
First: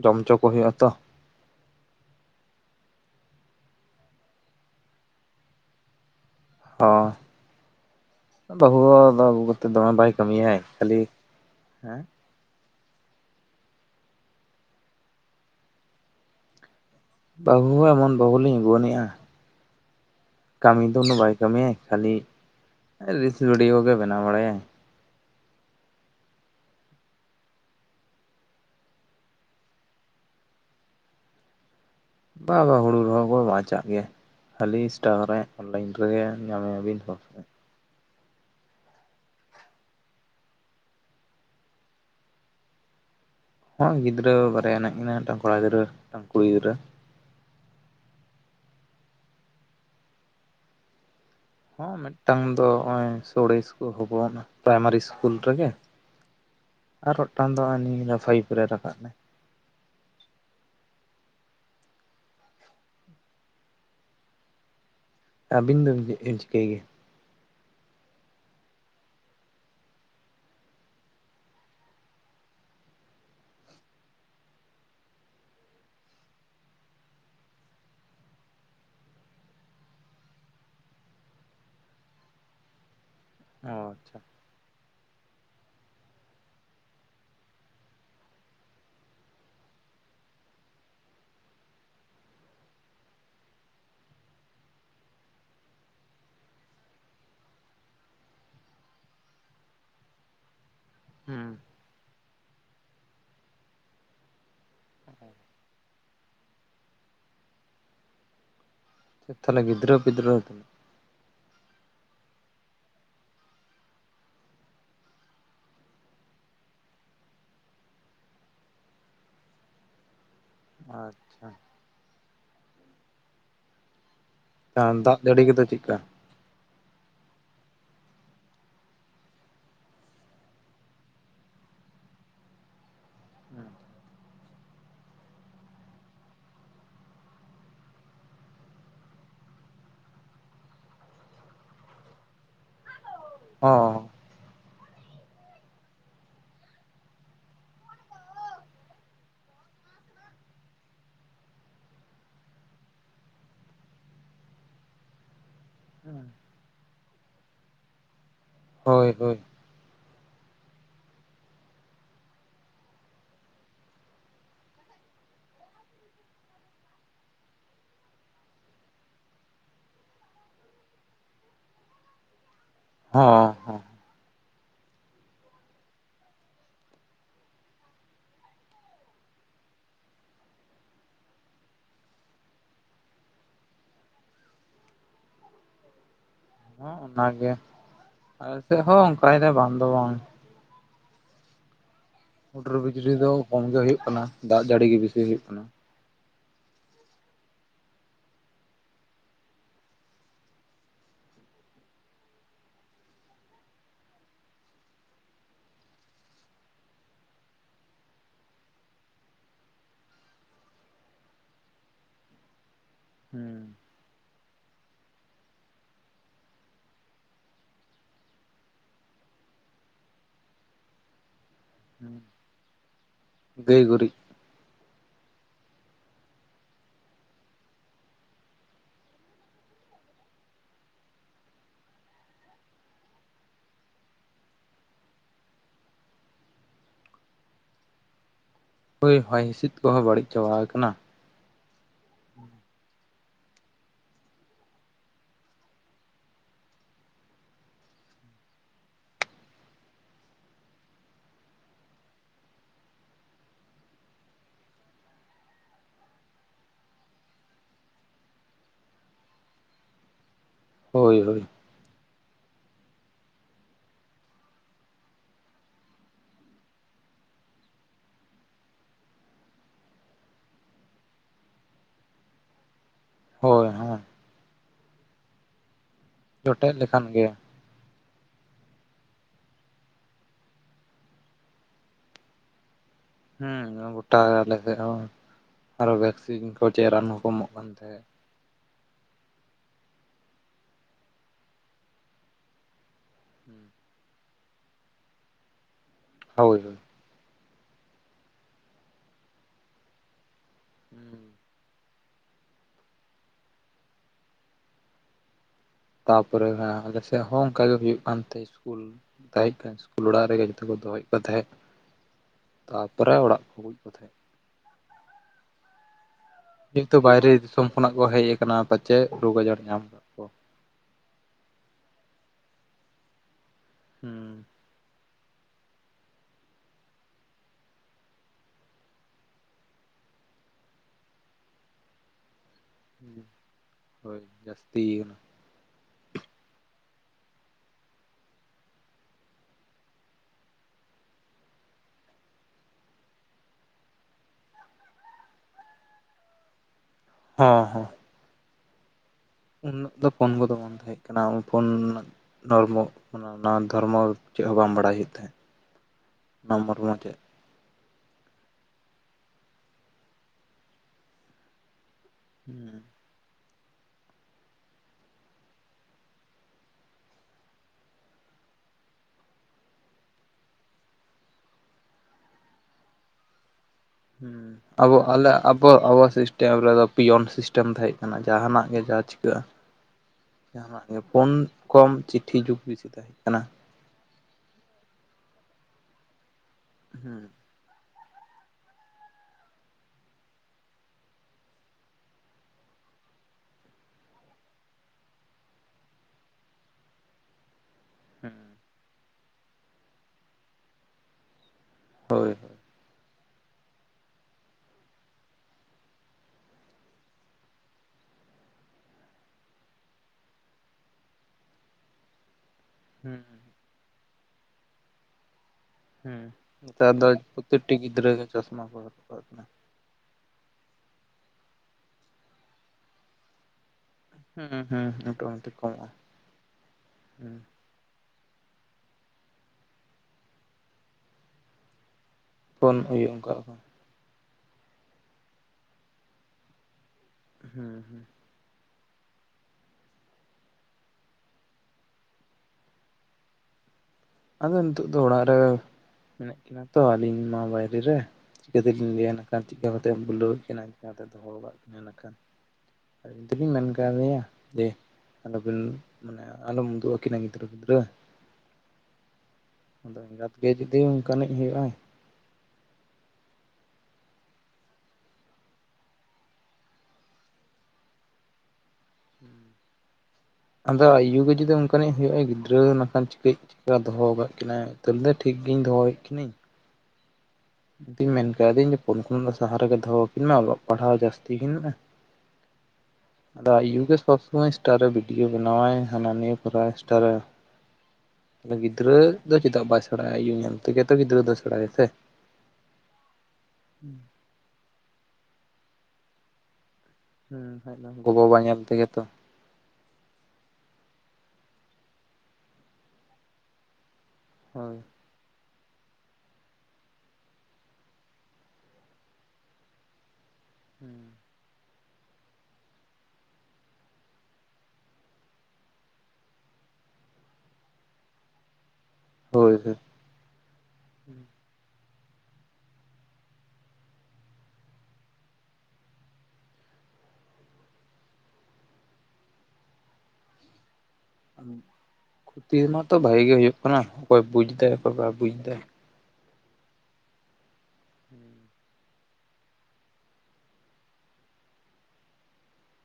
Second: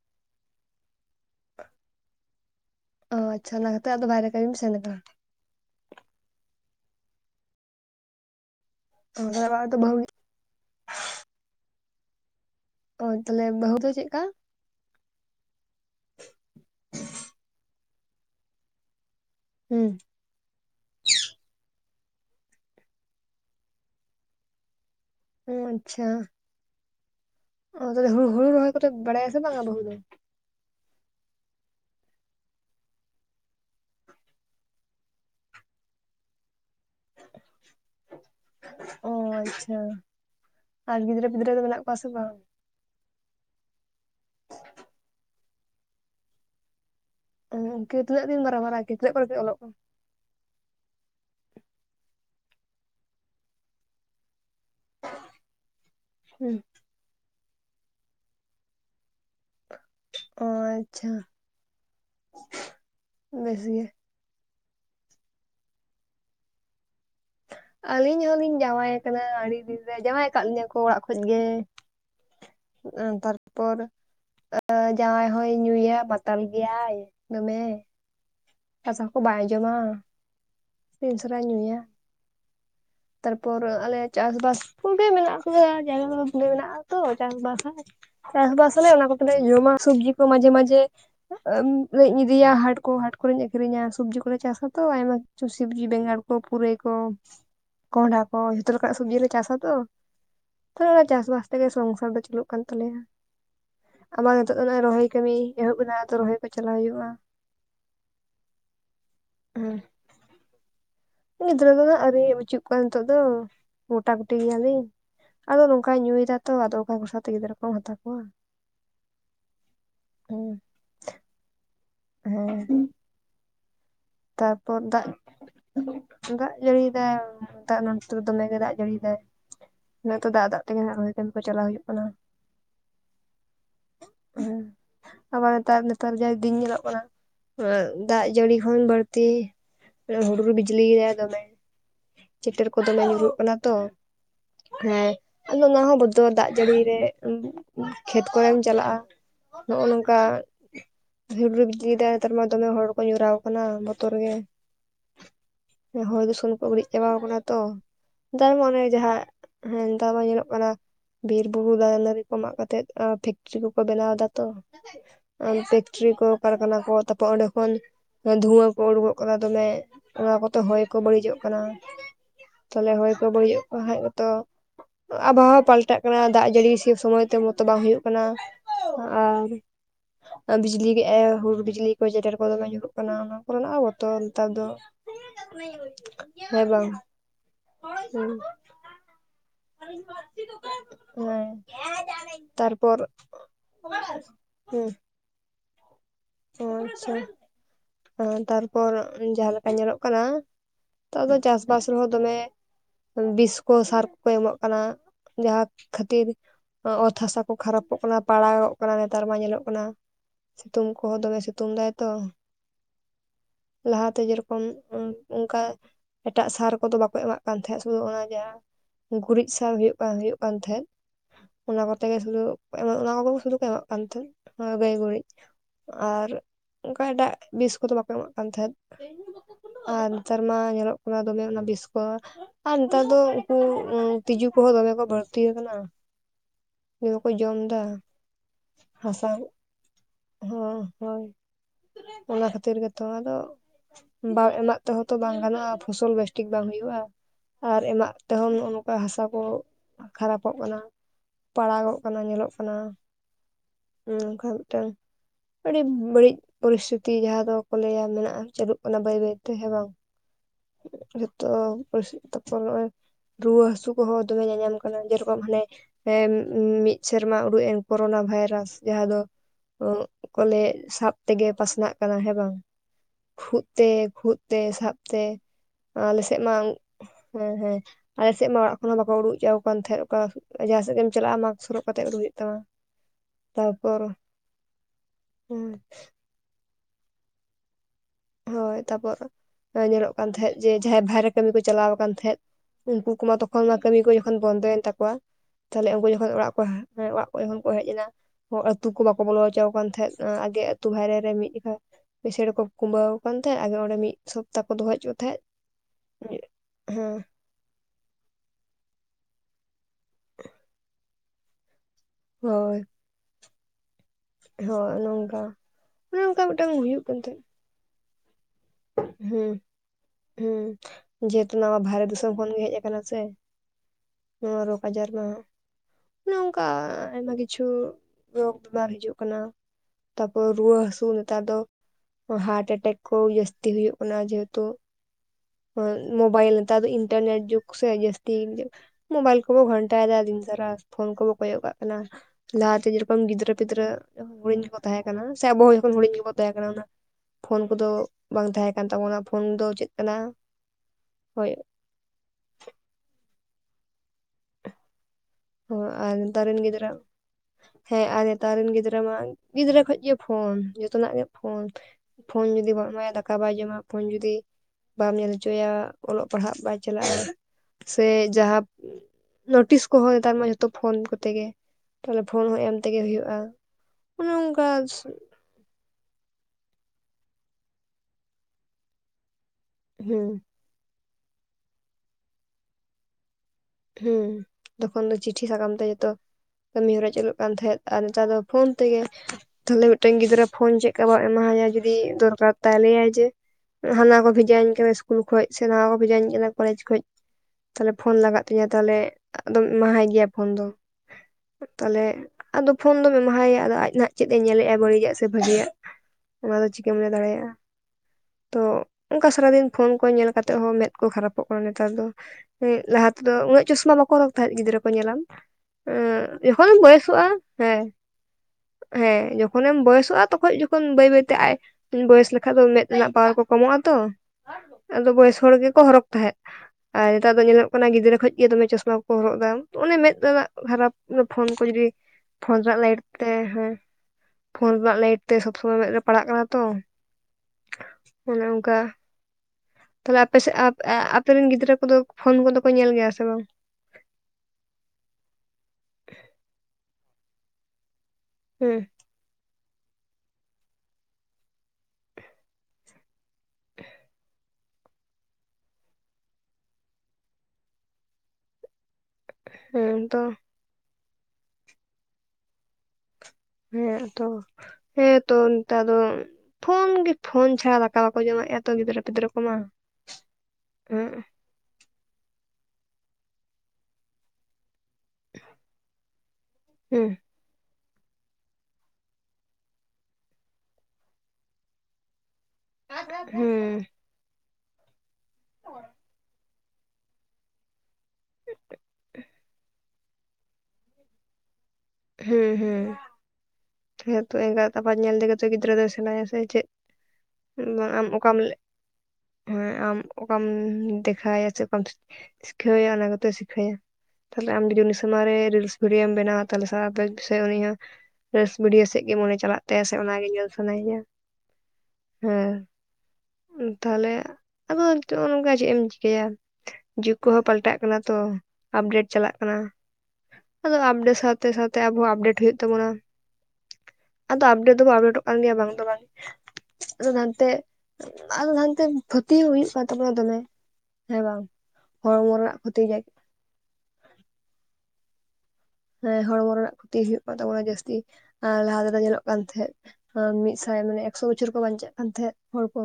ᱡᱚᱢ ᱦᱚᱪᱚ ᱠᱚ ᱦᱩᱭᱩᱜᱼᱟ ᱛᱚ᱾ ᱚ ᱟᱪᱪᱷᱟ ᱚᱱᱟ ᱠᱷᱟᱛᱮ ᱟᱫᱚ ᱵᱟᱭᱨᱮ ᱠᱟᱹᱢ ᱥᱮᱱ ᱟᱠᱟᱱᱟ? ᱦᱚ ᱵᱟᱦᱩ ᱚ ᱛᱟᱦᱚᱞᱮ ᱚᱲᱟᱜ ᱫᱚ ᱨᱮᱫᱚ ᱫᱚᱢᱮ ᱵᱟᱹᱦᱩ ᱵᱟᱭ ᱠᱟᱹᱢᱤᱭᱟᱭ ᱠᱷᱟᱹᱞᱤ, ᱦᱮᱸ? ᱚ ᱛᱟᱦᱚᱞᱮ ᱵᱟᱹᱦᱩ ᱫᱚ ᱪᱮᱫᱠᱟ? [inaudible] ᱵᱟᱹᱦᱩ ᱦᱚᱸ ᱮᱢᱚᱱ ᱵᱟᱹᱦᱩ ᱞᱤᱧ ᱟᱹᱜᱩ ᱟᱹᱱᱤᱡᱼᱟ᱾ ᱦᱩᱸ᱾ ᱠᱟᱹᱢᱤ ᱫᱚ ᱩᱱᱟᱹᱜ ᱵᱟᱭ ᱠᱟᱹᱢᱤᱭᱟ, ᱠᱷᱟᱹᱞᱤ ᱨᱤᱞᱥ ᱵᱷᱤᱰᱭᱳ ᱜᱮ ᱵᱮᱱᱟᱣ ᱵᱟᱲᱟᱭᱟ᱾ ᱚᱸ ᱟᱪᱪᱷᱟ᱾ ᱚ ᱛᱟᱦᱮ ᱦᱩ ᱦᱩᱲ ᱨᱚᱭ ᱠᱚᱫᱚᱭ ᱵᱟᱲᱟᱭ ᱟ ᱥᱮ ᱵᱟᱝᱟ ᱵᱚᱦᱩ ᱫᱚ? ᱵᱟ ᱵᱟ ᱦᱩᱲᱩ ᱨᱮᱦᱚᱸᱭ ᱠᱚᱦᱚᱸ ᱵᱟᱭ ᱪᱟᱜ ᱜᱮ᱾ ᱠᱷᱞᱤ ᱤᱥᱴᱟᱜᱮᱨᱟᱢ ᱚᱱᱞᱟᱭᱤᱱ ᱨᱮᱜᱮ ᱧᱟᱢᱮᱭᱟᱵᱤᱱ ᱥᱚᱵ ᱥᱚᱢᱳᱭ ᱚ ᱟᱪᱪᱷᱟ, ᱟᱨ ᱜᱤᱫᱽᱨᱟᱹ ᱯᱤᱫᱽᱨᱟᱹ ᱫᱚ ᱢᱮᱱᱟᱜ ᱠᱚᱣᱟ ᱥᱮ ᱵᱟᱝ? ᱦᱚᱹ ᱜᱤᱫᱽᱨᱟᱹ ᱵᱭᱟ ᱦᱮᱱᱟᱜ ᱠᱤᱱᱟ ᱢᱤᱫᱴᱟᱝ ᱠᱚᱲᱟ ᱜᱤᱫᱽᱨᱟᱹ, ᱢᱤᱫᱴᱟᱝ ᱠᱩᱲᱤ ᱜᱤᱫᱽᱨᱟᱹ᱾ ᱚ ᱩᱱᱠᱤᱱ ᱛᱤᱱᱟᱹᱜ ᱫᱤᱱ ᱢᱟᱨᱟᱝ ᱢᱟᱨᱟᱝᱼᱟ ᱠᱤᱱ‌ ᱛᱤᱱᱟ. ᱜ ᱨᱮᱠᱤᱱ ᱚᱞᱚᱜ ᱠᱟᱱᱟ? ᱦᱚᱸ ᱢᱤᱫᱴᱟᱝ ᱫᱚ ᱱᱚᱜᱼᱚᱭ ᱥᱳᱲᱮ ᱤᱥ ᱠᱚ ᱦᱚᱵᱚᱱ ᱯᱨᱟᱭᱢᱟᱨᱤ ᱥᱤᱥᱠᱩᱞ ᱨᱮᱜᱮ᱾ ᱦᱩᱸ᱾ ᱟᱨ ᱢᱤᱫᱴᱟᱝ ᱫᱚ ᱱᱤᱭᱟᱹ ᱫᱟ ᱯᱟᱭᱤᱯ ᱨᱮ ᱨᱟᱠᱟᱵ ᱱᱟᱭ᱾ ᱚ ᱟᱪᱪᱷᱟ, ᱵᱮᱥ ᱜᱮ᱾ ᱟᱹᱵᱤᱱ ᱫᱚᱵᱤᱱ ᱪᱮᱫ ᱵᱤᱱ ᱪᱤᱠᱟᱹᱭ ᱜᱮᱭᱟ? ᱟᱹᱞᱤᱧ ᱦᱚᱞᱤᱧ ᱡᱟᱶᱟᱭ ᱠᱟᱱᱟ, ᱟᱹᱰᱤᱫᱤᱱ ᱨᱮ ᱡᱟᱶᱟᱭ ᱟᱠᱟᱫ ᱞᱤᱧᱟᱹ ᱠᱚ ᱚᱲᱟᱜ ᱠᱷᱚᱡ ᱜᱮ᱾ ᱛᱟᱨ ᱯᱚᱨ ᱡᱟᱶᱟᱭ ᱦᱚᱭ ᱧᱩᱭᱟ ᱢᱟᱛᱟᱞ ᱜᱮᱭᱟᱭ ᱫᱚᱢᱮ᱾ ᱦᱟᱥᱟ ᱠᱚ ᱵᱟᱭ ᱟᱡᱚᱢᱟ ᱥᱤᱧᱥᱟᱹᱨᱟ ᱧᱩᱭᱟ᱾ ᱛᱟᱨ ᱯᱚᱨᱮ ᱚ ᱟᱞᱮ ᱟᱪᱪᱷᱟ ᱪᱟᱥ ᱵᱟᱥ ᱠᱚᱩᱜᱮ ᱢᱮᱱᱟᱜ ᱠᱩᱭᱥ ᱡᱟᱭᱜᱟ ᱠᱚᱫᱚ ᱵᱷᱟᱞᱮ ᱢᱮᱱᱟᱜ ᱟᱛᱚ ᱪᱟᱥ ᱵᱟᱥᱟᱭ᱾ ᱪᱟᱥ ᱵᱟᱥ ᱟᱞᱮ ᱚᱱᱟ ᱠᱚᱜᱞᱮ ᱡᱚᱢᱟ, ᱥᱚᱵᱽᱡᱤ ᱠᱚ ᱢᱟᱡᱷᱮ ᱢᱟᱡᱷᱮ ᱤᱧ ᱤᱫᱤᱭᱟ ᱦᱟᱴᱠᱩ ᱦᱟᱴ ᱠᱚᱨᱮᱧ ᱟᱹᱠᱷᱨᱤᱧᱟ ᱥᱚᱵᱽᱡᱤ ᱠᱚᱞᱮ ᱪᱟᱥᱟᱛᱚ ᱟᱭᱢᱟ ᱠᱤᱪᱷᱩ ᱥᱚᱵᱽᱡᱤ ᱵᱮᱸᱜᱟᱲ ᱠᱚ, ᱯᱩᱨᱟᱹᱭ ᱠᱚ, ᱠᱚᱸᱰᱟ ᱠᱚ ᱡᱷᱚᱛᱚ ᱞᱮᱠᱟᱱᱟᱜ ᱥᱚᱵᱽᱡᱤ ᱞᱮ ᱪᱟᱥᱟ ᱛᱚ᱾ ᱛᱚ ᱪᱟᱥ ᱵᱟᱥ ᱦᱩᱸ ᱛᱮᱜᱮ ᱥᱚᱝᱥᱟᱨ ᱫᱚ ᱪᱟᱹᱞᱩᱜ ᱠᱟᱱ ᱛᱟᱞᱮᱭᱟ᱾ ᱟᱵᱟᱨ ᱱᱤᱛᱳᱜ ᱫᱚ ᱱᱚᱜᱼᱚᱭ ᱨᱚᱦᱚᱭ ᱠᱟᱹᱢᱤ ᱮᱦᱚᱵ ᱠᱟᱱᱟ ᱟᱫᱚ ᱨᱚᱦᱚᱭ ᱠᱚ ᱪᱟᱞᱟᱜᱣ ᱦᱩᱭᱩᱜᱼᱟ᱾ ᱛᱟᱦᱚᱞ ᱦᱮᱸ ᱜᱤᱫᱨᱟᱹ ᱯᱤᱫᱨ. ᱦᱚᱛᱚ? ᱜᱤᱫᱽᱨᱟᱹ ᱫᱚ ᱟᱹᱣᱨᱤ ᱵᱪᱩᱜ ᱠᱚᱣᱟ ᱱᱤᱛᱚᱜ ᱫᱚ, ᱜᱚᱴᱟ ᱜᱩᱴᱤ ᱜᱮᱭᱟᱞᱤᱧ᱾ ᱟᱫᱚ ᱱᱚᱝᱠᱟᱭ ᱧᱩᱭ ᱫᱟ ᱛᱚ, ᱟᱫᱚ ᱚᱠᱟ ᱵᱷᱚᱨᱟᱛᱮ ᱜᱤᱫᱽᱨᱟᱹ ᱠᱚᱢ ᱦᱟᱛᱣ ᱠᱚᱣᱟ᱾ ᱦᱩᱸ᱾ ᱟᱪ ᱦᱮᱸ ᱫᱟᱜ ᱡᱟᱹᱲᱤ ᱠᱚᱫᱚ ᱪᱮᱫᱠᱟ? ᱫᱟᱜ ᱡᱟᱹᱲᱤᱭ ᱫᱟᱭ ᱫᱟᱜ ᱱᱚᱱ ᱛᱮ ᱫᱚᱢᱮᱭ ᱫᱟᱜ ᱡᱟᱹᱲᱤᱭ ᱫᱟᱭ᱾ ᱱᱚᱛᱮ ᱫᱟᱜ ᱫᱟᱜ ᱛᱮᱜᱮ ᱨᱟᱱ ᱠᱚ ᱪᱟᱞᱟᱣ ᱦᱩᱭᱩᱜ ᱠᱟᱱᱟ᱾ ᱟᱵᱟᱨ ᱱᱮᱛᱟᱨ ᱱᱮᱛᱟᱨ ᱡᱟ ᱫᱤᱱ ᱧᱮᱞᱚᱜ ᱠᱟᱱᱟ, ᱫᱟᱜ ᱡᱟᱹᱲᱤ ᱠᱷᱚᱱ ᱵᱟᱹᱲᱛᱤ ᱛᱤ ᱚᱱᱮ ᱦᱩᱰᱩᱨ ᱵᱤᱡᱽᱞᱤᱭᱟᱭ ᱫᱚᱢᱮ, ᱪᱴᱟᱹᱨ ᱠᱚ ᱫᱚᱢᱮ ᱧᱩᱨᱦᱩᱜ ᱠᱟᱱᱟ ᱛᱚ᱾ ᱚ ᱦᱮᱸ ᱟᱫᱚ ᱚᱱᱟ ᱦᱚᱸ ᱵᱚᱛᱚᱨ ᱫᱟᱜ ᱡᱟᱹᱲᱤ ᱨᱮ ᱠᱷᱮᱛ ᱠᱚᱨᱮᱢ ᱪᱟᱞᱟᱜᱼᱟ᱾ ᱱᱚᱜᱼ ᱱᱚᱝᱠᱟ ᱦᱩᱰᱨ ᱵᱤᱡᱽᱞᱤ ᱫᱚ ᱱᱮᱛᱟᱨ ᱢᱟ ᱫᱚᱢᱮ ᱦᱚᱲ ᱠᱚ ᱧᱩᱨᱟᱣ ᱟᱠᱚ ᱠᱟᱱᱟ᱾ ᱵᱚᱛᱚᱨ ᱜᱮ, ᱦᱚᱭ ᱫᱩᱥᱚᱱ ᱠᱚ ᱵᱟᱨᱤᱡ ᱪᱟᱵᱟ ᱠᱟᱱᱟ ᱛᱚ᱾ ᱛᱟᱨ ᱢᱚᱱᱮ ᱦᱳᱭ ᱡᱟᱦᱟᱸ ᱦᱳᱭ ᱦᱮᱸ ᱱᱮᱛᱟᱨ ᱢᱟ ᱧᱮᱞᱚᱜ ᱠᱟᱱᱟ, ᱵᱤᱨ ᱵᱩᱨᱩ ᱫᱟᱨᱮ ᱱᱟᱹᱲᱤ ᱠᱚ ᱢᱟᱜ ᱠᱟᱛᱮᱜ ᱯᱷᱮᱠᱴᱨᱤ ᱠᱚᱠᱚ ᱵᱮᱱᱟᱣ ᱫᱟ ᱛᱚ᱾ ᱯᱷᱮᱠᱴᱨᱤ ᱠᱚ ᱠᱟᱨᱠᱷᱟᱱᱟ ᱠᱚ ᱛᱟᱯᱚᱨ ᱚᱸᱰᱮ ᱠᱷᱚᱱ ᱫᱷᱩᱣᱟᱹ ᱠᱚ ᱠᱚ ᱩᱰᱩᱠᱚᱜ ᱠᱟᱱᱟ ᱫᱚᱢᱮ ᱚᱱᱟ ᱠᱚᱛᱮ ᱦᱚᱭ ᱠᱚ ᱵᱟᱹᱲᱤᱡᱚᱜ ᱠᱟᱱᱟ ᱛᱟᱦᱚᱞᱮ ᱦᱚᱭ ᱠᱚ ᱦᱚᱸ ᱵᱟᱹᱲᱤᱡᱚᱜ ᱠᱟᱱᱟ᱾ ᱦᱚᱸ ᱵᱟᱠᱷᱟᱡ ᱢᱚᱛᱚ ᱟᱵᱚᱦᱟᱣᱟ ᱯᱟᱞᱴᱟᱜ ᱠᱟᱱᱟ ᱫᱟᱜ ᱡᱟᱹᱲᱤ ᱥᱮ ᱥᱚᱢᱚᱭ ᱛᱮ ᱢᱚᱛᱚ ᱵᱟᱝ ᱦᱩᱭᱩᱜᱭ ᱠᱟᱱᱟ᱾ ᱟᱨ ᱵᱤᱡᱽᱞᱤ ᱠᱮᱜᱟᱭ ᱦᱩᱰᱩᱨ ᱵᱤᱡᱽᱞᱤ ᱠᱚ ᱡᱮᱴᱮᱨ ᱠᱚ ᱫᱚᱢᱮ ᱧᱩᱨᱩᱜ ᱠᱟᱱᱟ ᱚᱱᱟ ᱠᱚᱨᱮᱱᱟᱜ ᱵᱛᱚᱨ ᱱᱮᱛᱟᱨ ᱫᱚ᱾ ᱦᱮᱸ ᱵᱟᱝ ᱦᱮᱸ ᱪᱮᱫ ᱦᱚᱸ ᱚᱱᱠᱟᱭ ᱫᱟᱭ ᱵᱟᱝ ᱫᱚ ᱵᱟᱝ ᱦᱮᱸ ᱦᱩᱰᱩᱨ ᱛᱟᱨᱯᱚᱨ ᱵᱤᱡᱽᱞᱤ ᱫᱚ ᱠᱚᱢ ᱜᱮ ᱦᱩᱭᱩᱜ ᱠᱟᱱᱟ ᱫᱟᱜ ᱡᱟᱹᱲᱤ ᱜᱮ ᱵᱮᱥᱤ ᱦᱩᱭᱩᱜ ᱠᱟᱱᱟ᱾ ᱚ ᱟᱪᱪᱷᱟ ᱛᱟᱨᱯᱚᱨ ᱡᱟᱦᱟᱸᱮ ᱞᱮᱠᱟ ᱧᱮᱞᱚᱜ ᱠᱟᱱᱟ᱾ ᱛᱫᱚ ᱪᱟᱥ ᱵᱟᱥ ᱨᱮᱦᱚᱸ ᱫᱚᱢᱮ ᱵᱤᱥ ᱠᱚ ᱥᱟᱨ ᱠᱚᱠᱚ ᱮᱢᱚᱜ ᱠᱟᱱᱟ ᱡᱟᱦᱟᱸ ᱠᱷᱟᱹᱛᱤᱨ ᱚᱛ ᱦᱟᱥᱟ ᱠᱚ ᱠᱷᱟᱨᱟᱯᱚᱜ ᱠᱟᱱᱟ ᱯᱟᱲᱟᱣᱚᱜ ᱠᱟᱱᱟ ᱱᱮᱛᱟᱨ ᱢᱟ ᱧᱮᱞᱚᱜ ᱠᱟᱱᱟ ᱥᱤᱛᱩᱝ ᱠᱚᱦᱚ ᱫᱚᱢᱮ ᱥᱤᱛᱩᱝ ᱫᱟᱭ ᱛᱚ᱾ ᱦᱮᱸ ᱞᱟᱦᱟᱛᱮ ᱡᱮᱨᱚᱠᱚᱢ ᱚᱱᱠᱟ ᱮᱴᱟᱜ ᱥᱟᱨ ᱠᱚᱫᱚ ᱵᱟᱠᱚ ᱮᱢᱟᱜ ᱠᱟᱱ ᱛᱟᱦᱮᱸᱫ ᱥᱩᱫᱷᱩ ᱚᱱᱟ ᱡᱟᱦᱟᱸ᱾ ᱜᱩᱨᱤᱡ ᱥᱟᱶ ᱦᱩᱭᱩᱜ ᱦᱩᱭᱩᱜ ᱠᱟᱱ ᱛᱟᱦᱮᱸᱫ, ᱚᱱᱟ ᱠᱚᱛᱮ ᱦᱩᱸ ᱜᱮ ᱥᱩᱫᱷᱩ ᱚᱱᱟ ᱠᱚᱜᱮ ᱠᱚ ᱥᱩᱫᱷᱩ ᱠᱚ ᱜᱟᱹᱭ ᱮᱢᱟᱜ ᱠᱟᱱ ᱜᱩᱨᱤᱡ ᱛᱟᱦᱮᱸᱱ ᱜᱟᱹᱭ ᱜᱩᱨᱤᱡ᱾ ᱟᱨ ᱚᱱᱠᱟ ᱮᱴᱟᱜ ᱵᱤᱥ ᱠᱚᱫᱚ ᱵᱟᱠᱚ ᱮᱢᱟᱜ ᱠᱟᱱ ᱛᱟᱦᱮᱸᱫ᱾ ᱟᱨ ᱱᱮᱛᱟᱨ ᱢᱟ ᱧᱮᱞᱚᱜ ᱠᱟᱱᱟ ᱫᱚᱢᱮ ᱚᱱᱟ ᱵᱮᱥ ᱠᱚ᱾ ᱟᱨ ᱱᱮᱛᱟᱨ ᱫᱚ ᱩᱱᱠᱩ ᱛᱤᱡᱩ ᱠᱚᱦᱚᱸ ᱫᱚᱢᱮ ᱠᱚ ᱵᱟᱹᱲᱛᱤ ᱠᱟᱱᱟ᱾ ᱫᱚᱢᱮ ᱠᱚ ᱡᱚᱢ ᱫᱟ᱾ ᱦᱳᱭ ᱦᱚᱭ ᱦᱸᱥᱤᱫ ᱠᱚᱦᱚᱸ ᱵᱟᱹᱲᱤᱡ ᱪᱟᱵᱟ ᱦᱚᱸ ᱟᱠᱟᱱᱟ ᱦᱳᱭ ᱚᱱᱟ ᱠᱷᱟᱹᱛᱤᱨ ᱜᱮᱛᱚ ᱟᱫᱚ, ᱵᱟᱝ ᱮᱢᱟᱜ ᱛᱮᱦᱚᱸ ᱛᱚ ᱵᱟᱝ ᱜᱟᱱᱚᱜᱼᱟ ᱯᱷᱚᱥᱚᱞ ᱵᱮᱥᱴᱷᱤᱠ ᱵᱟᱝ ᱦᱩᱭᱩᱜᱼᱟ᱾ ᱟᱨ ᱮᱢᱟᱜ ᱛᱮᱦᱚᱸ ᱱᱚᱜᱼᱚ ᱱᱚᱝᱠᱟ ᱦᱟᱥᱟ ᱠᱚ ᱠᱷᱟᱨᱟᱯᱚᱜ ᱠᱟᱱᱟ᱾ ᱯᱟᱲᱟᱜᱚᱜ ᱠᱟᱱᱟ ᱧᱮᱞᱚᱜ ᱠᱟᱱᱟ ᱱᱚᱝᱠᱟ ᱢᱤᱫᱴᱟᱝ ᱟᱹᱰᱤ ᱵᱟᱹᱲᱤᱡ ᱯᱚᱨᱤᱥᱛᱷᱤᱛᱤ ᱡᱟᱦᱟᱸ ᱫᱚᱠᱚ ᱞᱟᱹᱭᱟ ᱢᱮᱱᱟᱜᱼᱟ ᱪᱟᱹᱞᱩᱜ ᱠᱟᱱᱟ ᱵᱟᱹᱭ ᱵᱟᱹᱭᱛᱮ ᱦᱮᱸ ᱵᱟᱝ᱾ ᱦᱳᱭ ᱦᱳᱭ ᱡᱛᱚ ᱛᱚᱯᱚᱨ ᱨᱩᱣᱟᱹ ᱦᱟᱹᱥᱩ ᱠᱚᱦᱚᱸ ᱫᱚᱢᱮ ᱧᱟᱧᱟᱢ ᱠᱟᱱᱟ ᱡᱮᱨᱚᱠᱚᱢ ᱦᱟᱱᱮ, ᱦᱮᱸ ᱢᱤᱫ ᱥᱮᱨᱢᱟ ᱩᱰᱩᱠ ᱮᱱ ᱠᱳᱨᱳᱱᱟ ᱵᱷᱟᱭᱨᱟᱥ ᱡᱟᱦᱟᱸ ᱫᱚ ᱠᱚᱞᱮ ᱥᱟᱵ ᱛᱮᱜᱮ ᱯᱟᱥᱱᱟᱜ ᱠᱟᱱᱟ ᱦᱮᱸ ᱵᱟᱝ ᱠᱷᱩᱜ ᱦᱳᱭ ᱛᱮ ᱦᱮᱸ ᱠᱷᱩᱜ ᱛᱮ ᱥᱟᱵ ᱛᱮ ᱟᱞᱮᱥᱮᱫ ᱢᱟ ᱡᱚᱴᱮᱫ ᱞᱮᱠᱷᱟᱱ ᱜᱮ ᱦᱮᱸ ᱦᱮᱸ ᱟᱞᱮᱥᱮᱫ ᱢᱟ ᱚᱲᱟᱜ ᱠᱷᱚᱱ ᱦᱚᱸ ᱵᱟᱠᱚ ᱩᱰᱩᱠ ᱦᱚᱪᱚ ᱠᱟᱱ ᱛᱟᱦᱮᱸᱫ ᱚᱱᱠᱟ ᱡᱟᱦᱟᱸ ᱥᱮᱫ ᱜᱮᱢ ᱪᱟᱞᱟᱜᱼᱟ ᱢᱟᱜᱥ ᱦᱚᱨᱚᱜ ᱠᱟᱛᱮᱜ ᱟᱹᱰᱩᱜ ᱦᱩᱭᱩᱜ ᱛᱟᱢᱟ᱾ ᱦᱮᱸ ᱛᱟᱨᱯᱚᱨ ᱜᱚᱴᱟ ᱟᱞᱮ ᱥᱮᱜ ᱦᱚᱸ ᱦᱮᱸ ᱟᱨᱦᱚ ᱵᱷᱮᱠᱥᱤᱱ ᱠᱚ ᱪᱮᱫ ᱨᱟᱱ ᱦᱚᱸᱠᱚ ᱮᱢᱚᱜ ᱠᱟᱱ ᱛᱟᱦᱮᱸᱫ᱾ ᱦᱳᱭ ᱛᱟᱯᱚᱨ ᱧᱮᱞᱚᱜ ᱠᱟᱱ ᱛᱟᱦᱮᱸᱫ ᱡᱮ ᱡᱟᱦᱟᱸᱭ ᱵᱟᱨᱮ ᱠᱟᱹᱢᱤ ᱠᱚ ᱪᱟᱞᱟᱣ ᱠᱟᱱ ᱛᱟᱦᱮᱸᱫ ᱩᱱᱠᱩ ᱠᱚᱢᱟ ᱛᱚᱠᱷᱚᱱ ᱢᱟ ᱠᱟᱹᱢᱤ ᱠᱚ ᱡᱚᱠᱷᱚᱱ ᱵᱚᱱᱫᱚᱭᱮᱱ ᱛᱟᱠᱚᱣᱟ ᱛᱟᱦᱚᱞᱮ ᱩᱱᱠᱩ ᱡᱚᱠᱷᱚᱱ ᱚᱲᱟᱜ ᱦᱳᱭ ᱠᱚ ᱦᱳᱭ ᱮᱸ ᱚᱲᱟᱜ ᱠᱚ ᱡᱚᱠᱷᱚᱱ ᱠᱚ ᱦᱮᱡ ᱮᱱᱟ ᱟᱹᱛᱩ ᱠᱚ ᱵᱟᱠᱚ ᱵᱚᱞᱚ ᱦᱚᱪᱚᱣᱟ ᱠᱚ ᱠᱟᱱ ᱛᱟᱦᱮᱸᱫ ᱟᱹᱛᱩ ᱵᱟᱨᱮ ᱨᱮ ᱢᱤᱫ ᱢᱮᱥᱮᱬ ᱠᱚ ᱠᱩᱢᱵᱟᱹᱣᱟᱠ ᱠᱟᱱ ᱛᱟᱦᱮᱸᱜ ᱟᱫᱚ ᱚᱸᱰᱮ ᱢᱤᱫ ᱥᱚᱯᱛᱟ ᱠᱚ ᱫᱚᱦᱚ ᱦᱚᱪᱚ ᱛᱟᱦᱮᱸᱜ ᱛᱟᱯᱚᱨᱮ ᱦᱟᱸ ᱟᱞᱮᱥᱮᱫ ᱦᱚᱸ ᱚᱱᱠᱟ ᱜᱮ ᱦᱩᱭᱩᱜ ᱠᱟᱱᱛᱮ ᱠᱩᱞ ᱛᱟᱦᱮᱸ ᱠᱟᱱ ᱤᱥᱠᱩᱞ ᱚᱲᱟᱜ ᱨᱮᱜᱮ ᱡᱚᱛᱚ ᱠᱚ ᱫᱚᱦᱚᱭᱮᱫ ᱠᱚ ᱛᱟᱦᱮᱸᱫ ᱦᱳᱭ ᱛᱟᱨ ᱯᱟᱭ ᱚᱲᱟᱜ ᱠᱚ ᱜᱩᱡ ᱠᱚ ᱛᱟᱦᱮᱸᱫ ᱦᱳᱭ ᱱᱚᱝᱠᱟ ᱚᱱᱠᱟ ᱢᱤᱫᱴᱟᱝ ᱡᱮᱦᱮᱛᱩ ᱦᱩᱭᱩᱜ ᱠᱟᱱ ᱵᱟᱭᱨᱮ ᱛᱟᱦᱮᱸᱫ ᱫᱤᱥᱚᱢ ᱠᱷᱚᱱᱟᱜ ᱠᱚ ᱦᱮᱡ ᱠᱟᱱᱟ ᱯᱟᱪᱮᱫ ᱨᱳᱜᱽ ᱟᱡᱟᱨ ᱧᱟᱢ ᱠᱟᱱᱟ ᱦᱮᱸ ᱡᱮᱦᱮᱛᱩ ᱱᱟᱣᱟ ᱵᱷᱟᱨᱚᱛ ᱫᱤᱥᱚᱢ ᱠᱷᱚᱱᱜᱮ ᱦᱮᱡ ᱠᱟᱱᱟ ᱥᱮ ᱦᱩᱸ ᱨᱳᱜᱽ ᱟᱡᱟᱨ ᱢᱟ ᱚᱱᱮ ᱚᱱᱠᱟ ᱟᱭᱢᱟ ᱠᱤᱪᱷᱩ ᱨᱳᱜᱽ ᱵᱤᱢᱟᱨ ᱦᱤᱡᱩᱜ ᱠᱟᱱᱟ᱾ ᱛᱟᱯᱚᱨ ᱨᱩᱣᱟᱹ ᱦᱟᱹᱥᱩ ᱱᱮᱛᱟᱨ ᱫᱚ ᱦᱟᱨᱴ ᱮᱴᱮᱠ ᱠᱚ ᱡᱟᱹᱥᱛᱤ ᱛᱤ ᱦᱩᱭᱩᱜ ᱠᱟᱱᱟ ᱦᱳᱭ ᱡᱮᱦᱮᱛᱩ ᱡᱟᱹᱥᱛᱤ ᱠᱟᱱᱟ ᱢᱳᱵᱟᱭᱤᱞ ᱱᱮᱛᱟᱨ ᱫᱚ ᱤᱱᱴᱟᱨᱱᱮᱴ ᱡᱩᱜᱽ ᱥᱮ ᱡᱟᱹᱥᱛᱤ ᱢᱳᱵᱟᱭᱤᱞ ᱠᱚᱵᱚ ᱜᱷᱟᱱᱴᱟᱭᱮᱫᱟ ᱫᱤᱱ ᱥᱟᱨᱟ ᱯᱷᱳᱱ ᱠᱚᱵᱚ ᱠᱚᱭᱚᱜ ᱠᱟᱜ ᱠᱟᱱᱟ᱾ ᱞᱟᱦᱟᱛᱮ ᱡᱮᱨᱚᱠᱚᱢ ᱜᱤᱫᱽᱨᱟᱹ ᱯᱤᱫᱽᱨᱟᱹ ᱦᱩᱰᱤᱧ ᱜᱮᱠᱚ ᱛᱟᱦᱮᱸ ᱠᱟᱱᱟ᱾ ᱥᱮ ᱟᱵᱚᱸ ᱡᱚᱠᱷᱚᱱ ᱦᱩᱰᱤᱧ ᱜᱮᱵᱚᱱ ᱛᱟᱦᱮᱸ ᱠᱟᱱᱟ᱾ ᱯᱷᱳᱱ ᱦᱚᱸ ᱠᱚᱫᱚ ᱦᱚᱸ ᱵᱟᱝ ᱛᱟᱦᱮᱸ ᱠᱟᱱ ᱛᱟᱵᱚᱱᱟ᱾ ᱯᱷᱳᱱ ᱪᱮᱫ ᱩᱱᱟᱹᱜ ᱫᱚ ᱠᱟᱱᱟ ᱯᱷᱳᱱ ᱠᱚᱫᱚ ᱵᱟᱝ ᱛᱟᱦᱮᱸ ᱠᱟᱱᱟ᱾ ᱦᱳᱭ ᱯᱷᱳᱱ ᱫᱷᱚᱨᱢᱚ ᱱᱟ ᱫᱷᱚᱨᱢᱚ ᱪᱮᱫ ᱦᱚᱸ ᱵᱟᱝ ᱵᱟᱲᱟᱭ ᱦᱩᱭᱩᱜ ᱛᱟᱦᱮᱸᱫ᱾ ᱦᱚ ᱟᱨ ᱚᱱᱟ ᱮᱛᱟᱨᱮᱱ ᱜᱤᱫᱽᱨᱟᱹ ᱢᱚᱨᱢᱚ ᱪᱮᱫ ᱦᱮᱸ ᱟᱨ ᱱᱮᱛᱟᱨ ᱨᱮᱱ ᱜᱤᱫᱽᱨᱟᱹ ᱢᱟ ᱜᱤᱫᱽᱨᱟᱹ ᱠᱷᱚᱜ ᱜᱮ ᱯᱷᱳᱱ ᱡᱚᱛᱚᱱᱟᱜ ᱜᱮ ᱯᱷᱳᱱ ᱯᱷᱳᱱ ᱡᱩᱫᱤ ᱦᱩᱸ ᱵᱟᱱ ᱮᱢᱟᱭᱟ ᱫᱟᱠᱟ ᱵᱟᱭ ᱡᱚᱢᱟ ᱯᱷᱳᱱ ᱡᱩᱫᱤ ᱵᱟᱢ ᱧᱮᱞ ᱦᱚᱪᱚᱭᱟ ᱚᱞᱚᱜ ᱯᱟᱲᱦᱟᱜ ᱵᱟᱭ ᱪᱟᱞᱟᱜᱼᱟ᱾ ᱥᱮ ᱡᱟᱦᱟᱸ ᱱᱳᱴᱤᱥ ᱠᱚᱦᱚᱸ ᱱᱮᱛᱟᱨ ᱢᱟ ᱡᱚᱛᱚ ᱯᱷᱳᱱ ᱠᱚᱛᱮ ᱜᱮ ᱛᱟᱦᱞᱮ ᱯᱷᱳᱱ ᱦᱚᱸ ᱮᱢ ᱛᱮᱜᱮ ᱦᱩᱭᱩᱜᱼᱟ᱾ ᱚᱱᱮ ᱚᱱᱠᱟ ᱟᱵᱚ ᱟᱞᱮ ᱟᱵᱚ ᱟᱵ ᱴᱮᱢ ᱨᱮᱫᱚ ᱯᱤᱭᱚᱱ ᱥᱤᱥᱴᱮᱢ ᱛᱟᱦᱮᱸ ᱠᱟᱱᱟ ᱡᱟᱦᱟᱱᱟᱜ ᱜᱮ ᱡᱟᱦᱟᱸ ᱪᱤᱠᱟᱹᱜᱼᱟ᱾ ᱦᱮᱸ ᱡᱟᱦᱟᱱᱟᱜ ᱜᱮ ᱯᱩᱱ ᱠᱚᱢ ᱪᱤᱴᱷᱤ ᱡᱩᱜᱽ ᱵᱮᱥᱤ ᱛᱟᱦᱮᱸ ᱠᱟᱱᱟ᱾ ᱦᱮᱸ ᱛᱚᱠᱷᱚᱱ ᱫᱚ ᱪᱤᱴᱷᱤ ᱥᱟᱠᱟᱢ ᱛᱮ ᱡᱚᱛᱚ ᱠᱟᱹᱢᱤ ᱦᱚᱨᱟ ᱦᱩᱸ ᱪᱟᱹᱞᱩᱜ ᱠᱟᱱ ᱛᱟᱦᱮᱸᱫ᱾ ᱟᱨ ᱱᱮᱛᱟᱨ ᱫᱚ ᱯᱷᱳᱱ ᱛᱮᱜᱮ ᱛᱟᱦᱚᱞᱮ ᱢᱤᱫᱴᱟᱝ ᱜᱤᱫᱽᱨᱟᱹ ᱯᱷᱳᱱ ᱪᱮᱫ ᱞᱮᱠᱟ ᱵᱢ ᱮᱢᱟᱦᱟᱭᱟ ᱡᱩᱫᱤ ᱫᱚᱨᱠᱟᱨ ᱛᱟᱭ ᱞᱟᱹᱭᱟᱭ ᱡᱮ ᱦᱟᱱᱟ ᱠᱚ ᱵᱷᱮᱡᱟᱤᱧ ᱠᱟᱱᱟ ᱥᱤᱥᱠᱩᱞ ᱠᱷᱚᱡ ᱥᱮ ᱱᱟᱣᱟ ᱠᱚ ᱵᱷᱮᱡᱟᱤᱧ ᱠᱟᱱᱟ ᱠᱚᱞᱮᱡ ᱠᱷᱚᱡ ᱛᱟᱦᱮ ᱯᱷᱳᱱ ᱦᱩᱸ ᱞᱟᱜᱟᱜ ᱮ ᱟᱫᱚᱢ ᱮᱢᱟᱦᱟᱭ ᱜᱮᱭᱟ ᱯᱷᱳᱱ ᱫᱚ ᱛᱟᱦᱞᱮ ᱦᱳᱭ ᱦᱳᱭ ᱟᱫᱚ ᱯᱷᱳᱱ ᱫᱚᱢ ᱮᱢᱟᱦᱟᱭᱟ ᱟᱫᱚ ᱟᱡ ᱱᱟᱦᱟᱜ ᱪᱮᱫ ᱮ ᱧᱮᱞᱮᱫᱼᱟ ᱵᱟᱹᱲᱤᱡᱟᱜ ᱥᱮ ᱵᱷᱟᱹᱜᱤᱭᱟᱜ ᱚᱱᱟ ᱫᱚ ᱪᱤᱠᱟᱢ ᱞᱟᱹᱭ ᱫᱟᱲᱮᱭᱟᱜᱼᱟ᱾ ᱛᱚ ᱚᱱᱠᱟ ᱥᱟᱨᱟᱫᱤᱱ ᱯᱷᱳᱱ ᱠᱚ ᱧᱮᱞ ᱠᱟᱛᱮᱜ ᱦᱚᱸ ᱢᱮᱫ ᱠᱚ ᱠᱷᱟᱨᱟᱯᱚᱜ ᱠᱟᱱᱟ ᱱᱮᱛᱟᱨ ᱫᱚ ᱦᱩᱸ ᱛᱚ ᱩᱱᱟᱹᱜ ᱪᱚᱥᱟ ᱵᱟᱠᱚ ᱦᱚᱨᱚᱜᱽ ᱛᱟᱦᱮᱸᱫ ᱜᱤᱫᱽᱨᱟᱹ ᱠᱚ ᱧᱮᱞᱟᱢ ᱦᱩᱸ ᱡᱚᱠᱷᱚᱱᱮᱢ ᱱᱮᱛᱟᱨ ᱫᱚ ᱵᱚᱭᱮᱥᱚᱜᱼᱟ ᱯᱨᱚᱛᱮᱠᱴᱤ ᱦᱮᱸ ᱜᱤᱫᱽᱨᱟᱹ ᱜᱮ ᱪᱚᱥᱢᱟ ᱠᱚ ᱦᱚᱨᱚᱜ ᱠᱟᱜ ᱦᱮᱸ ᱠᱟᱱᱟ ᱡᱚᱠᱷᱚᱱᱮᱢ ᱵᱚᱭᱮᱥᱚᱜᱼᱟ ᱛᱚᱠᱷᱚᱡ ᱚᱠᱷᱚᱱ ᱵᱟᱹᱭ ᱵᱟᱹᱭᱛᱮ ᱟᱡ ᱵᱚᱭᱮᱥ ᱞᱮᱠᱷᱟᱡ ᱫᱚ ᱢᱮᱫ ᱨᱮᱱᱟᱜ ᱯᱟᱣᱟᱨ ᱠᱚ ᱠᱚᱢᱚᱜ ᱟ ᱛᱚ ᱦᱩᱸ ᱦᱩᱸ ᱟᱫᱚ ᱵᱚᱭᱮᱥ ᱢᱚᱴᱟᱢᱩᱴᱤ ᱦᱚᱲ ᱜᱮᱠᱚ ᱠᱚᱢᱚᱜᱼᱟ ᱦᱚᱨᱚᱜ ᱛᱟᱦᱮᱸᱫ ᱟᱨ ᱱᱮᱛᱟᱨ ᱫᱚ ᱦᱩᱸ ᱧᱮᱞᱚᱜ ᱚᱱᱟ ᱜᱤᱫᱽᱨᱟᱹ ᱠᱷᱚᱱ ᱜᱮ ᱫᱚᱢᱮ ᱪᱚᱥᱢᱟ ᱠᱚ ᱦᱚᱨᱚᱜ ᱮᱫᱟ ᱚᱱᱮ ᱢᱮᱫ ᱨᱮᱱᱟᱜ ᱠᱷᱟᱨᱟᱯ ᱯᱷᱳᱱ ᱠᱚ ᱡᱩᱫᱤ ᱯᱷᱳᱱ ᱨᱮᱱᱟᱜ ᱞᱟᱹᱭᱤᱴ ᱤᱭᱟᱹ ᱛᱮ ᱚᱱᱠᱟ ᱦᱮᱸ ᱯᱷᱳᱱ ᱨᱮᱱᱟᱜ ᱞᱟᱭᱤᱴ ᱛᱮ ᱥᱚᱵ ᱥᱚᱢᱚᱭ ᱢᱮᱫᱨᱮ ᱯᱟᱲᱟᱜ ᱠᱟᱱᱟ ᱛᱚ ᱦᱮᱸ ᱦᱮᱸ ᱚᱱᱮ ᱚᱱᱠᱟ ᱛᱟᱦᱞᱮ ᱟᱯᱮ ᱥᱮᱫ ᱟᱯᱮ ᱨᱮᱱ ᱜᱤᱫᱽᱨᱟᱹ ᱠᱚᱫᱚ ᱯᱷᱳᱱ ᱠᱚᱫᱚ ᱠᱚ ᱧᱮᱞ ᱜᱮᱭᱟ ᱥᱮ ᱵᱟᱝ? ᱟᱫᱚ ᱱᱤᱛᱳ ᱫᱚ ᱚᱲᱟᱜ ᱨᱮ ᱢᱮᱱᱟᱜ ᱠᱤᱱᱟᱹ ᱛᱚ ᱟᱹᱞᱤᱧ ᱢᱟ ᱵᱟᱭᱨᱮ ᱨᱮ ᱪᱤᱠᱟᱹ ᱦᱮᱸ ᱛᱮᱞᱤᱧ ᱞᱟᱹᱭᱱᱟ ᱾ ᱟᱱ ᱪᱤᱠᱟᱹᱠᱟ ᱠᱟᱛᱮᱢ ᱵᱩᱞᱟᱹᱣ ᱠᱤᱱᱟ ᱪᱤᱠᱟᱛᱮ ᱫᱚᱦᱚᱣᱟᱫ ᱠᱤᱱᱟᱠᱷᱟᱱ ᱾ ᱟᱹᱵᱧ ᱫᱚᱞᱤᱧ ᱢᱮᱱ ᱠᱟᱫᱮᱭᱟ ᱡᱮ ᱟᱞᱚᱵᱤᱱ ᱟᱞᱚᱢ ᱩᱫᱩᱜ ᱟᱠᱤᱱᱟ ᱜᱤᱫᱽᱨᱹ ᱯᱤᱫᱽᱨᱟᱹ ᱟᱫᱚ ᱦᱮᱸ ᱛᱚ ᱮᱸᱜᱟᱛ ᱜᱮ ᱡᱩᱫᱤ ᱚᱱᱠᱟᱱᱤᱡ ᱦᱩᱭᱩᱜ ᱟᱭ ᱦᱮᱸ ᱛᱚ ᱦᱮᱸᱛᱚ ᱱᱮᱛᱟᱨ ᱫᱚ ᱯᱷᱳᱱ ᱜᱤ ᱯᱷᱳᱱ ᱪᱷᱟᱲᱟ ᱫᱟᱠᱟ ᱵᱟᱠᱚ ᱡᱚᱢᱮᱫ ᱛᱚ ᱜᱤᱫᱽᱨᱟᱹ ᱯᱤᱫᱽᱨᱟᱹ ᱦᱮᱸ, ᱠᱚᱢᱟ ᱟᱫᱚ ᱟᱡ ᱭᱩ ᱦᱮᱸ ᱜᱮ ᱡᱩᱫᱤ ᱚᱱᱠᱟᱼᱼ ᱠᱟᱱᱤᱡ ᱦᱩᱭᱩᱜ-ᱟ, ᱜᱤᱫᱽᱨᱟᱹ ᱱᱟᱠᱷᱟᱱ ᱪᱤᱠᱟᱹᱭ [inaudible] ᱫᱚᱦᱚ ᱠᱟᱜ ᱠᱤᱱᱟᱭ? [unintelligible] ᱴᱷᱤᱠ ᱜᱮᱧ ᱫᱚᱦᱚᱭᱮᱫ ᱠᱤᱱᱟᱹᱧ᱾ ᱦᱮᱸ ᱤᱧ ᱢᱮᱱᱠᱟᱣ ᱫᱟᱹᱧ ᱡᱮ ᱯᱷᱳᱱ ᱠᱷᱚᱱᱟᱜ ᱫᱚ ᱥᱟᱦᱟ ᱨᱮᱜᱮ ᱫᱚᱦ ᱟᱹᱠᱤᱱ ᱢᱮ ᱚᱞᱚᱜ ᱯᱟᱲᱦᱟᱣ ᱡᱟᱹᱥᱛᱤ ᱠᱤᱱ ᱢᱮ ᱟᱫᱚ ᱦᱮᱸ ᱟᱡᱭᱩᱜᱮ ᱥᱟᱵ ᱥᱚᱢᱚᱭ ᱥᱴᱟᱨᱮ ᱵᱷᱤᱰᱭᱳ ᱵᱮᱱᱟᱣ ᱟᱭ ᱦᱟᱱᱟ ᱱᱤᱭᱟᱹ ᱠᱚᱨᱟᱶ ᱟᱭ ᱥᱴᱟᱨᱮ᱾ ᱛᱟᱦᱮ ᱜᱤᱫᱽᱨᱟᱹ ᱫᱚ ᱪᱮᱫᱟᱜ ᱵᱟᱭ ᱥᱮᱬᱟᱭᱟ ᱟᱭᱭᱩ ᱧᱮᱞ ᱛᱮᱜᱮ ᱛᱚ ᱜᱤᱫᱽᱨᱟᱹ ᱫᱚ ᱥᱮᱬᱟᱭᱟ ᱥᱮ ᱦᱮᱸ ᱦᱮᱸ ᱦᱮᱸᱛᱚ ᱮᱸᱜᱟᱛ ᱟᱯᱟᱛ ᱧᱮᱞ ᱛᱮᱜᱮ ᱛᱚ ᱜᱤᱫᱽᱨᱟᱹ ᱫᱚᱭ ᱥᱮᱟᱱᱟᱭᱟ ᱥᱮ ᱪᱮᱫ᱾ ᱵᱟᱝ ᱦᱩᱸ ᱟᱢ ᱜᱚ ᱵᱟᱵᱟ ᱚᱠᱟᱢ ᱧᱮᱞ ᱛᱮᱜᱮ ᱛᱚ ᱦᱮᱸ ᱟᱢ ᱚᱠᱟᱢ ᱫᱮᱠᱷᱟᱣᱟᱭᱟ ᱥᱮ ᱚᱠᱟᱢ ᱥᱤᱠᱷᱟᱹᱟᱭᱟ ᱚᱱᱟ ᱠᱚᱛᱚ ᱥᱤᱠᱷᱟᱹᱭᱟ᱾ ᱛᱟᱦᱚᱞᱮ ᱟᱢ ᱦᱳᱭ ᱡᱩᱫᱤ ᱩᱱᱤ ᱥᱟᱢᱚᱝ ᱨᱮ ᱨᱤᱞᱥ ᱵᱷᱤᱰᱭᱳᱢ ᱵᱮᱱᱟᱣ? ᱛᱟᱞᱦᱮ [unintelligible] ᱥᱮ ᱩᱱᱤ ᱦᱚᱸ ᱨᱤᱞᱥ ᱵᱷᱤᱰᱤᱭᱟ ᱥᱮᱫ ᱜᱮ ᱢᱚᱱᱮ ᱪᱟᱞᱟᱜ ᱛᱟᱭᱟ ᱥᱮ, ᱚᱱᱟ ᱜᱮ ᱧᱮᱞᱼᱼ ᱥᱟᱱᱟᱭ ᱮᱭᱟ, [inaudible] ᱩᱸ ᱛᱟᱦᱟᱞᱮᱼᱼ ᱟᱫᱚ ᱱᱚᱜᱚ ᱱᱚᱝᱠᱟ ᱪᱮᱫ ᱮᱢ ᱪᱤᱠᱟᱹᱭᱟ? ᱡᱩᱜᱽ ᱠᱚᱦᱚᱸ ᱯᱟᱞᱴᱟᱜ ᱠᱟᱱᱟ ᱛᱚ? ᱟᱯᱰᱮᱴ ᱪᱟᱞᱟᱜ ᱦᱳᱭ ᱠᱟᱱᱟ᱾ ᱦᱳᱭ ᱟᱫᱚ ᱟᱯᱰᱮ ᱥᱟᱸᱣᱼᱼ ᱟᱵᱚ ᱛᱮ ᱟᱵᱚ ᱟᱵᱰᱮᱴ ᱦᱩᱭᱩᱜ ᱛᱟᱵᱚᱱᱟ᱾ ᱟᱫᱚ ᱟᱵᱰᱮᱴ ᱫᱚᱵᱚᱱ ᱟᱵᱰᱮᱴᱚᱜ ᱠᱟᱱ ᱜᱮᱭᱟ ᱵᱟᱝ ᱫᱚ ᱵᱟᱝ᱾ ᱟᱫᱚ ᱱᱟᱱᱛᱮ ᱟᱫᱚ ᱱᱷᱟᱱᱛᱮ ᱯᱷᱤᱛᱤ-ᱭᱟᱹᱣ ᱦᱩᱭᱩᱜ ᱠᱟᱱ ᱛᱟᱵᱚᱱᱟ ᱫᱚᱢᱮ। ᱦᱮᱸ ᱵᱟᱝ ᱦᱩᱸ ᱦᱚᱲᱢᱚ ᱠᱷᱚᱛᱤ ᱨᱮᱱᱟᱜ ᱢᱟᱛᱚ ᱡᱟ ᱵᱷᱟᱜᱤ ᱜᱮ ᱦᱩᱭᱩᱜ ᱠᱟᱱᱟ, ᱚᱠᱚᱭ ᱵᱩᱡᱽ ᱫᱟᱭ, ᱚᱠᱚᱭ ᱵᱟᱭ ᱵᱩᱡᱽ ᱫᱟ᱾ ᱦᱮᱸ ᱦᱚᱲ ᱠᱚᱨᱮᱱᱟᱜ ᱠᱷᱩᱛᱤ ᱦᱩᱭᱩᱜ ᱠᱟᱱ ᱛᱟᱵᱚᱱᱟ ᱡᱟᱹᱥᱛᱤ, ᱟᱨ ᱞᱟᱦᱟ ᱛᱮᱫᱚ ᱧᱮᱞᱚᱜᱼᱼ ᱠᱟᱱ ᱛᱟᱦᱮᱸᱫ, ᱢᱤᱫ ᱥᱟᱭ ᱢᱟᱱᱮ ᱮᱠᱥᱚ ᱵᱚᱪᱷᱚᱨ ᱠᱚ ᱵᱟᱧᱪᱟᱜ ᱠᱟᱱ ᱛᱟᱦᱮᱸᱜ ᱦᱚᱲ ᱠᱚ।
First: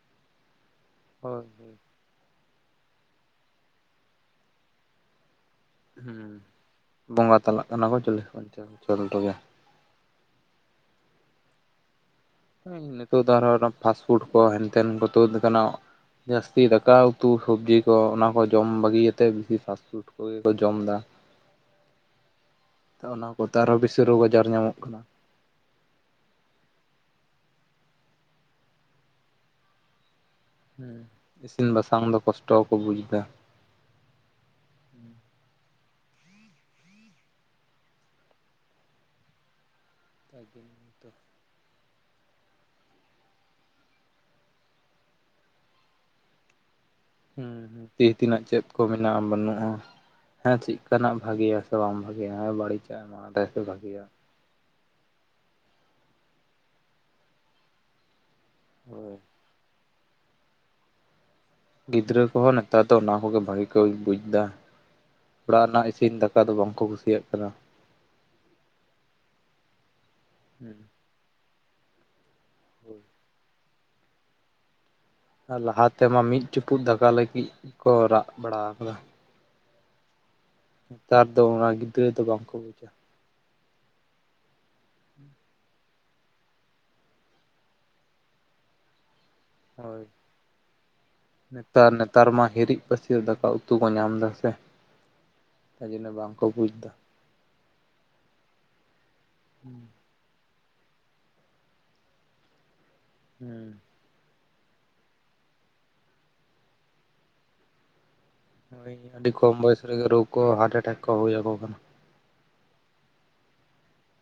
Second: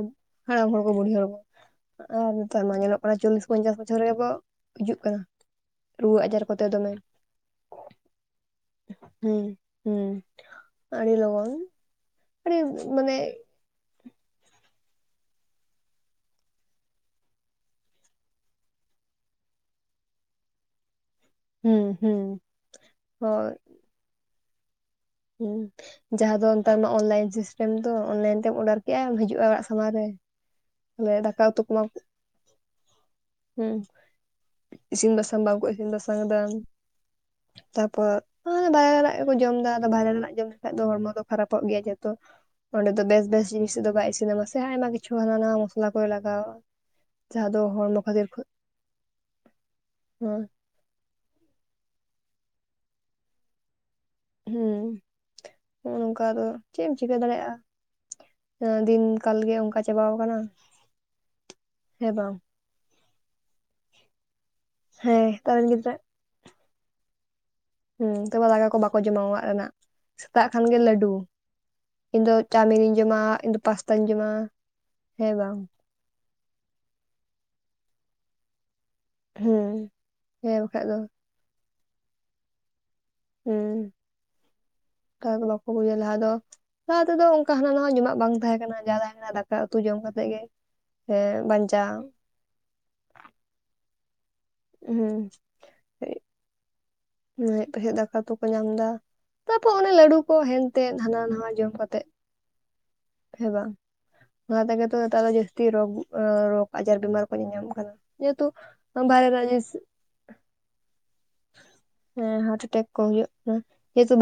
ᱦᱟᱲᱟᱢ ᱦᱚᱲ ᱠᱚ ᱵᱩᱲᱦᱤ ᱦᱚᱲ ᱠᱚ। ᱦᱳᱭ ᱦᱳᱭ ᱟᱨ ᱱᱮᱛᱟᱨ ᱢᱟ ᱧᱮᱞᱚᱜ ᱠᱟᱱᱟ ᱪᱚᱞᱞᱤᱥ, ᱯᱚᱧᱪᱟᱥ ᱵᱚᱪᱷᱚᱨ ᱨᱮᱜᱮ ᱠᱚ ᱦᱤᱡᱩᱜ ᱠᱟᱱᱟ᱾ ᱦᱩᱸ ᱨᱩᱣᱟᱹᱜ ᱟᱡᱟᱨ ᱠᱚᱛᱮ ᱫᱚᱢᱮᱼᱼ ᱵᱚᱸᱜᱟ ᱛᱟᱞᱟᱜ ᱠᱟᱱᱟ ᱠᱚ ᱪᱚᱞᱞᱤᱥ-ᱯᱚᱧᱪᱟᱥ ᱵᱚᱪᱷᱚᱨ ᱨᱮᱜᱮ᱾ ᱦᱩᱸ ᱦᱩᱸ, ᱟᱲᱤ ᱞᱚᱜᱚᱱ। ᱟᱹᱰᱤ ᱦᱮᱸ ᱢᱟᱱᱮ ᱱᱤᱛᱚᱜ ᱫᱚ ᱯᱷᱟᱥᱴᱯᱷᱩᱰ ᱠᱚ, ᱦᱮᱱ ᱛᱮᱱ ᱠᱚ ᱛᱩᱫ ᱟᱠᱟᱱᱟ। ᱡᱟᱹᱥᱛᱤ ᱫᱟᱠᱟ ᱩᱛᱩ ᱥᱚᱵᱡᱤ ᱠᱚ ᱚᱱᱟ ᱠᱚ ᱡᱚᱢ ᱵᱟᱹᱜᱤᱭᱟᱛᱮ ᱵᱤᱥᱤ ᱥᱟᱥᱛᱚᱼᱼ [unintelligible] ᱠᱚ ᱡᱚᱢ ᱫᱟ᱾ ᱦᱩᱸ ᱦᱩᱸ ᱛᱚ, ᱚᱱᱟ ᱦᱳᱭ ᱠᱚᱛᱮ ᱟᱨᱚ ᱵᱤᱥᱤ ᱨᱳᱜᱽ ᱟᱡᱟᱨ ᱧᱟᱢᱚᱜ ᱠᱟᱱᱟ ᱾ ᱦᱩᱸ, ᱡᱟᱦᱟᱸ ᱫᱚ ᱱᱮᱛᱟᱨ ᱢᱟ ᱚᱱᱞᱟᱭᱤᱱ ᱥᱤᱥᱴᱮᱢ ᱫᱚ᱾ ᱚᱱᱞᱟᱭᱤᱱ ᱛᱮᱢ ᱚᱰᱟᱨ ᱠᱮᱜ-ᱟ ᱦᱤᱡᱩᱜ-ᱟ ᱚᱲᱟᱜ ᱥᱟᱢᱟᱝ ᱨᱮ, ᱦᱮᱸ, ᱛᱟᱦᱞᱮ ᱫᱟᱠᱟ ᱤᱥᱤᱱ ᱵᱟᱥᱟᱝ ᱫᱚ ᱠᱚᱥᱴᱚ ᱜᱮᱠᱚ ᱵᱩᱡᱽ ᱫᱟ᱾ ᱦᱩᱸ, ᱤᱥᱤᱱ ᱵᱟᱥᱟᱝ ᱵᱟᱝᱠᱚ ᱤᱥᱤᱱ ᱵᱟᱥᱟᱝ ᱮᱫᱟ᱾ ᱛᱟᱯᱚᱨ ᱚᱱᱟ ᱫᱚ ᱵᱟᱭᱨᱮ ᱨᱮᱱᱟᱜ ᱜᱮᱠᱚ ᱡᱚᱢ ᱫᱟ। ᱟᱫᱚ ᱵᱟᱭᱨᱮ ᱨᱮᱱᱟᱜ ᱡᱚᱢ ᱞᱮᱠᱷᱟᱡ ᱫᱚ ᱦᱚᱲᱢᱚ ᱫᱚ ᱼᱼ ᱠᱷᱟᱨᱟᱯᱚᱜ ᱜᱮᱭᱟ ᱡᱚᱛᱚ, ᱚᱸᱰᱮ ᱫᱚ ᱵᱮᱥ ᱵᱮᱥ ᱡᱤᱱᱤᱥ ᱫᱚ ᱵᱟᱭ ᱤᱥᱤᱱᱟᱢᱟ ᱥᱮ? ᱟᱭᱢᱟ ᱠᱤᱪᱷᱩ ᱦᱟᱱᱟ ᱱᱟ ᱢᱚᱥᱞᱟ ᱠᱚᱭ ᱞᱟᱜᱟᱣᱟ। ᱦᱩᱸ ᱡᱟᱦᱟᱸ ᱫᱚ ᱦᱩᱸ, ᱦᱚᱲᱢᱚ ᱛᱤ ᱠᱷᱟᱹᱛᱤᱨ ᱛᱤᱱᱟᱹᱜ ᱪᱮᱫ ᱠᱚ ᱢᱮᱱᱟᱜ-ᱟ ᱵᱟᱹᱱᱩᱜ-ᱟ? ᱦᱚᱸ ᱦᱮᱸ ᱪᱮᱫᱼᱼ ᱠᱟᱱᱟᱜ ᱵᱷᱟᱜᱮᱭᱟ ᱥᱮ ᱵᱟᱝ ᱵᱷᱟᱜᱮᱭᱟ? ᱵᱟᱹᱲᱤᱡᱟᱜ ᱮᱢᱟ ᱫᱟᱭ ᱥᱮ ᱵᱷᱟᱜᱤᱭᱟᱜ? ᱦᱩᱸ, ᱦᱚᱸᱜ-ᱚ ᱱᱚᱝᱠᱟ ᱟᱫᱚ ᱪᱮᱫ ᱮᱢ ᱪᱤᱠᱟᱹ ᱫᱟᱲᱮᱭᱟᱜ-ᱟ? ᱮ ᱫᱤᱱ ᱦᱳᱭ ᱠᱟᱞ ᱜᱮ ᱚᱱᱠᱟ ᱪᱟᱵᱟᱣ ᱠᱟᱱᱟ। ᱜᱤᱫᱽᱨᱟᱹ ᱠᱚᱦᱚᱸ ᱱᱮᱛᱟᱨ ᱫᱚ ᱚᱱᱟ ᱠᱚᱜᱮ ᱵᱷᱟᱜᱤ ᱠᱚ ᱵᱩᱡᱽ ᱫᱟ, ᱦᱮᱸ ᱱᱮᱛᱟᱨ ᱚᱲᱟᱜ ᱨᱮᱱ ᱨᱮᱱᱟᱜ ᱜᱤᱫᱽᱨᱟᱹ ᱤᱥᱤᱱ ᱫᱟ ᱼᱼ ᱠᱟ ᱫᱚ ᱵᱟᱝᱠᱚ ᱠᱩᱥᱤᱭᱟᱜ ᱠᱟᱱᱟ। ᱦᱮᱸ ᱛᱚᱵᱮ ᱫᱟᱠᱟ ᱠᱚ ᱵᱟᱠᱚ ᱡᱚᱢᱟ ᱚᱲᱟᱜ ᱨᱮᱱᱟᱜ, ᱥᱮᱛᱟᱜ ᱠᱷᱟᱱ ᱜᱮ ᱦᱮᱸ ᱞᱟᱹᱰᱩ। ᱤᱧ ᱫᱚ ᱪᱟᱣᱢᱤᱱᱤᱧ ᱡᱚᱢᱟ, ᱤᱧᱫᱚ ᱯᱟᱥᱛᱟᱧ ᱡᱚᱢᱟ। ᱦᱮᱸ ᱵᱟᱝ ᱟᱨ ᱞᱟᱦᱟ ᱛᱮᱢᱟ ᱢᱤᱫ ᱪᱩᱯᱩᱫ ᱫᱟᱠᱟ ᱞᱟᱹᱜᱤᱫ ᱠᱚ ᱨᱟᱜ ᱵᱟᱲᱟ ᱟᱠᱟᱫᱟ ᱦᱮᱸ ᱱᱮᱛᱟᱨ ᱫᱚ ᱚᱱᱟ ᱜᱤᱫᱽᱨᱟᱹ ᱫᱚ ᱵᱟᱝᱠᱚ ᱵᱩᱡᱟ ᱩᱸ ᱵᱟ ᱵᱩᱡ ᱞᱟᱦᱟ ᱫᱚ ᱞᱟᱦᱟ ᱛᱮᱫᱚ ᱚᱱᱠᱟ ᱦᱟᱱᱟ ᱱᱟ ᱡᱚᱢᱟᱜ ᱵᱟᱝ ᱛᱟᱦᱮᱸ ᱠᱟᱱᱟ ᱛᱟᱦᱮᱸ ᱠᱟᱱᱟ ᱫᱟᱠᱟ ᱩᱛᱩ ᱡᱚᱢ ᱦᱳᱭ ᱠᱟᱛᱮᱜ ᱜᱮ ᱵᱟᱧᱪᱟᱜ ᱛᱟᱨᱢᱟ ᱦᱤᱨᱤᱡ ᱵᱟᱹᱥᱭᱟᱹ ᱫᱟᱠᱟ ᱩᱛᱩ ᱠᱚ ᱧᱟᱢ ᱮᱫᱟ ᱥᱮ ᱦᱮᱸ ᱛᱟᱨ ᱡᱚᱱᱭᱚ ᱵᱟᱝᱠᱚ ᱵᱩᱡ ᱫᱟᱹ [inaudible] ᱫᱟᱠᱟ ᱩᱛᱩ ᱠᱚ ᱧᱟᱢ ᱮᱫᱟ ᱛᱟᱯᱚᱨ ᱚᱱᱮ ᱞᱟᱹᱰᱩ ᱠᱚ ᱦᱮᱱᱛᱮᱜ ᱦᱟᱱᱟ ᱱᱟᱣᱟ ᱡᱚᱢ ᱠᱟᱛᱮᱜ ᱦᱮ ᱦᱩᱸ ᱵᱟᱝ ᱚᱱᱟ ᱛᱮᱜᱮᱛᱚ ᱱᱮᱛᱟᱨ ᱫᱚ ᱡᱟᱹᱥᱛᱤ ᱨᱳᱜ ᱨᱳᱜᱽ ᱟᱡᱟᱨ ᱵᱤᱢᱟᱨ ᱠᱚ ᱧᱟᱧᱟᱢ ᱠᱟᱱᱟ ᱡᱮᱦᱮᱛᱩ ᱦᱟᱭ ᱵᱟᱦᱨᱮ ᱟᱹᱰᱤ ᱨᱮ ᱠᱚᱢ ᱵᱚᱭᱮᱥ ᱨᱮᱜᱮ ᱨᱳᱜᱽ ᱠᱚ ᱦᱟᱴᱟ ᱴᱮᱠ ᱠᱚ ᱦᱩᱭ ᱟᱠᱚ ᱠᱟᱱᱟ ᱦᱮᱸ ᱦᱟᱴᱟ ᱮᱴᱮᱠ ᱠᱚ ᱦᱩᱭᱩᱜ ᱠᱟᱱᱟ ᱡᱮᱦᱮᱛᱩ